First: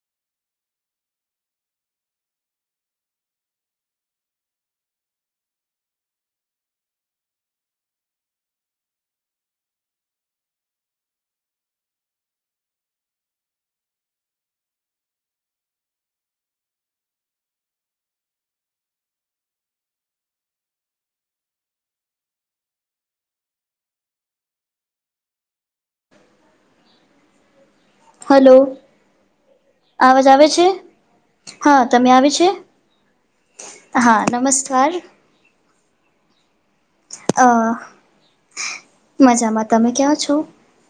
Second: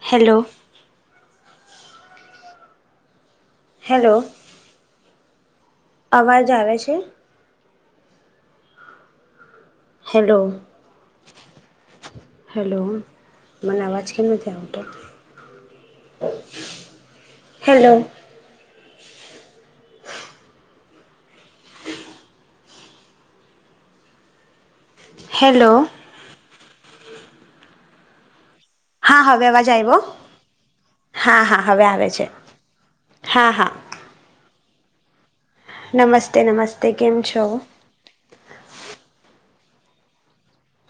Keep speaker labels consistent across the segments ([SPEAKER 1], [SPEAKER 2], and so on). [SPEAKER 1] Hello. Hello અવાજ આવે છે? હેલો. હેલો મને આવાજ કેમ નથી આવતો? હેલો. Hello
[SPEAKER 2] hello.
[SPEAKER 1] હા હવે અવાજ આવ્યો?
[SPEAKER 2] આવાજ આવે છે? હા તમે આવે છે?
[SPEAKER 1] હા હા.
[SPEAKER 2] હા નમસ્કાર.
[SPEAKER 1] નમસ્તે નમસ્તે કેમ છો?
[SPEAKER 2] અ મજામાં. તમે ક્યા છો?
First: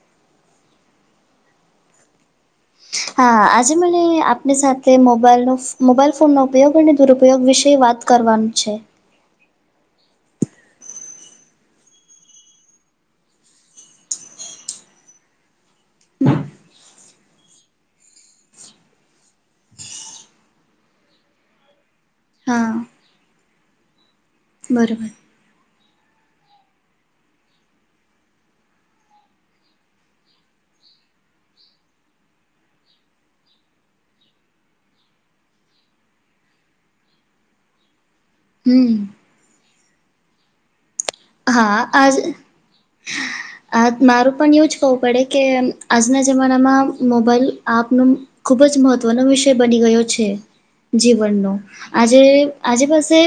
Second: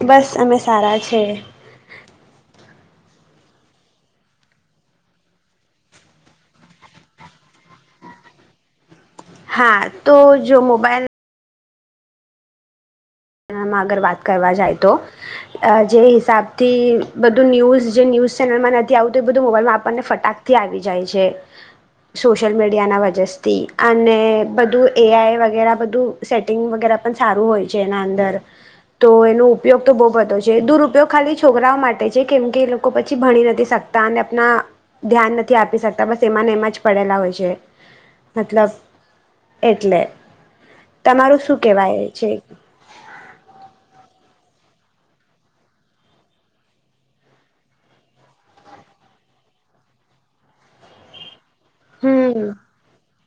[SPEAKER 1] બસ અમે સારા છે.
[SPEAKER 2] હા આજે મને આપની સાથે મોબાઈલનો ફ મોબાઈલ ફોનનો ઉપયોગ અને દુરુપયોગ વિશે વાત કરવાનું છે.
[SPEAKER 1] હા તો જો મોબાઈલ એમ આગર વાત કરવા જાય તો જે હિસાબથી બધું ન્યૂઝ જે ન્યૂઝ ચેનલમાં નથી આવતું એ બધું મોબાઈલમાં આપણને ફટાક થી આવી જાય છે. સોશિયલ
[SPEAKER 2] હા
[SPEAKER 1] મીડિયાના વજસથી અને બધું
[SPEAKER 2] બરોબર
[SPEAKER 1] એઆઈ વગેરા બધું. સેટિંગ વગેરા પણ સારું હોય છે એના અંદર. તો એનો ઉપયોગ તો બો બધો છે. દુરુપયોગ ખાલી છોકરાઓ માટે છે કેમ કે એ લોકો પછી ભણી નથી શક તા ને આપના ધ્યાન નથી આપી શકતા બસ એમાંને એમાં જ પડેલા હોય છે. મતલબ
[SPEAKER 2] હમ
[SPEAKER 1] એટલે તમારું શું
[SPEAKER 2] હા
[SPEAKER 1] કહેવાય છે?
[SPEAKER 2] [unintelligible] આજ મારું પણ એવું જ કવું પડે કે આજના જમાનામાં મોબાઈલ આપનું ખુબ જ મહત્વનો વિષય બની ગયો છે જીવનનો. આજે
[SPEAKER 1] હમ
[SPEAKER 2] આજે પાસે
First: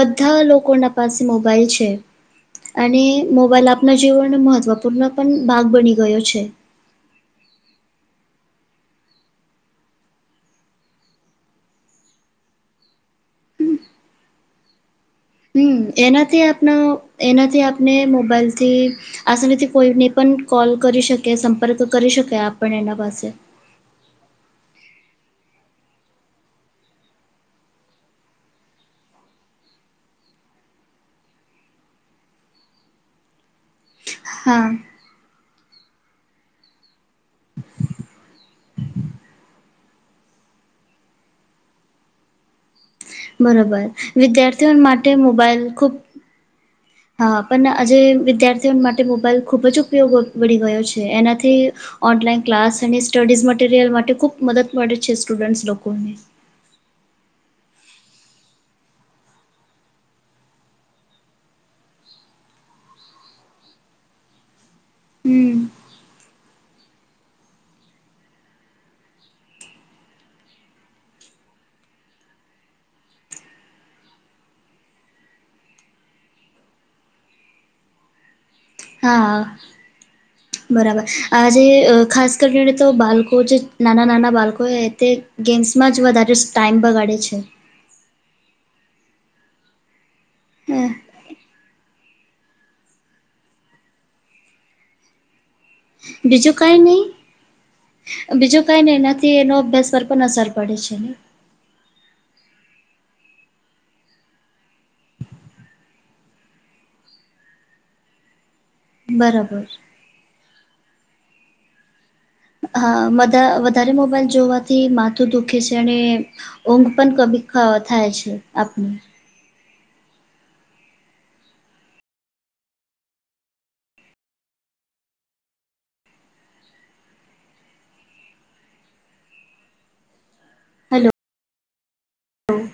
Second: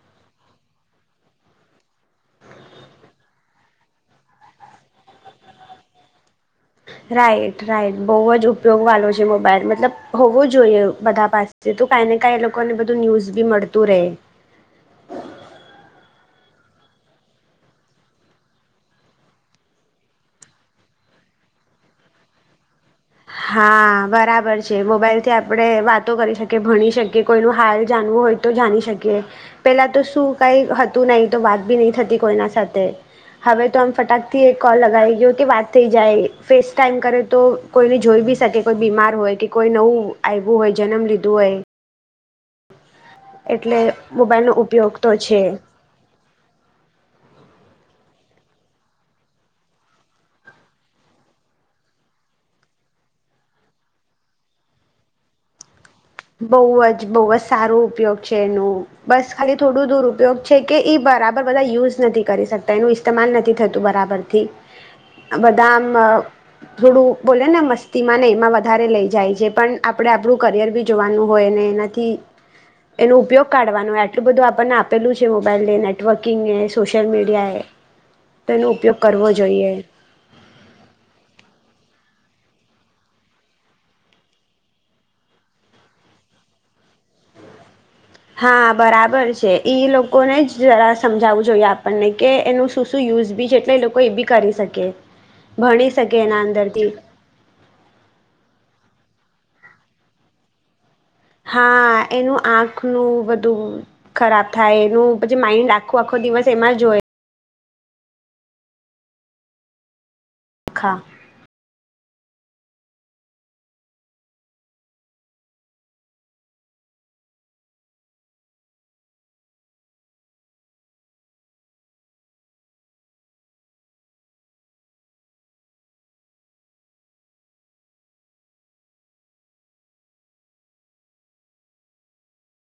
[SPEAKER 2] બધા લોકોના પાસે મોબાઈલ છે. અને મોબાઈલ આપનાં જીવનનો મહત્વપૂર્ણ પણ ભાગ બની ગયો છે.
[SPEAKER 1] Right right. બહુ જ ઉપયોગ વાલો છે મોબાઈલ. મતલબ હોવો જોઈએ બધા પાસ તે તો કાઈ ને કાઈ એ લોકોને બધું ન્યુઝ બી મળતું રે.
[SPEAKER 2] હમ્મ એનાથી આપનો એનાથી આપને મોબાઈલથી આસાનીથી કોઈને પણ કોલ કરી શકે, સંપર્ક કરી શકે આપણ એના પાસે.
[SPEAKER 1] હા બરાબર છે. મોબાઈલથી આપણે વાતો કરી શકીએ, ભણી શકીએ, કોઈનું હાલ જાણવું હોય તો જાણી શકીએ. પેલા તો શું કાઈ હતું નહી તો વાત બી ની થતી કોઈના સાથે. હવે તો આમ ફટાકથી એક
[SPEAKER 2] હા
[SPEAKER 1] કોલ લગાવી ગયો કે વાત થઈ જાય. ફેસ ટાઈમ કરે તો કોઈને જોઈ બી શકે કોઈ બીમાર હોય કે, કોઈ નવું આયવું હોય જન્મ લીધું હોય.
[SPEAKER 2] બરાબર.
[SPEAKER 1] એટલે મોબાઈલનો
[SPEAKER 2] વિદ્યાર્થીઓ
[SPEAKER 1] ઉપયોગ
[SPEAKER 2] માટે
[SPEAKER 1] તો છે
[SPEAKER 2] મોબાઈલ ખુબ હા પણ આજે વિદ્યાર્થીઓ માટે મોબાઈલ ખૂબ જ ઉપયોગ બની ગયો છે. એનાથી ઓનલાઈન ક્લાસ અને સ્ટડીઝ મટીરિયલ માટે ખુબ મદદ મળે છે સ્ટુડન્ટસ લોકોને
[SPEAKER 1] બહુ જ, બહુ જ સારું ઉપયોગ છે એનું બસ ખાલી થોડું દુરુપયોગ છે કે, એ બરાબર બધા યુઝ નથી કરી શકતા એનું ઈશ તમાલ નથી થતું બરાબરથી,
[SPEAKER 2] હમ
[SPEAKER 1] બધા આમ અ થોડું બોલે ને મસ્તીમાં ને એમાં વધારે લઈ જાય છે, પણ આપડે આપણું કરિયર બી. જોવાનું હોય ને એનાથી એનો ઉપયોગ કાઢવાનો, આટલું બધું આપણને આપેલું છે, મોબાઈલને નેટવર્કિંગને સોશિયલ મીડિયા એ તેનું
[SPEAKER 2] હા બરાબર, આ જેે ખાસ કરીને તો બાળકો જે નાના-નાના બાળકો એ તે ગેમ્સમાં જ વધારે જ ટાઈમ બગાડે છે.
[SPEAKER 1] હા, બરાબર છે ઈ લોકોને જ
[SPEAKER 2] હા
[SPEAKER 1] જરા સમજાવવું જોઈએ, આપણને કે એનું શું યુઝ બી છે એટલે એ લોકો એ બી કરી શકે. ભણી શકે એના
[SPEAKER 2] બીજું કઈ
[SPEAKER 1] અંદરથી
[SPEAKER 2] નઈ બીજું કઈ નઈ એનાથી એનો અભ્યાસ પર પણ અસર પડે છે ને
[SPEAKER 1] હા, એનું આંખનું બધું ખરાબ થાય એનું, પછી માઇન્ડ આખો-આખો દિવસ એમાં જ હોય.
[SPEAKER 2] બરાબર છે.
[SPEAKER 1] ખા
[SPEAKER 2] હા, વધા વધારે મોબાઈલ જોવાથી માથું દુખે છે અને ઊંઘ પણ [unintelligible] થાય છે, આપને હેલો, હા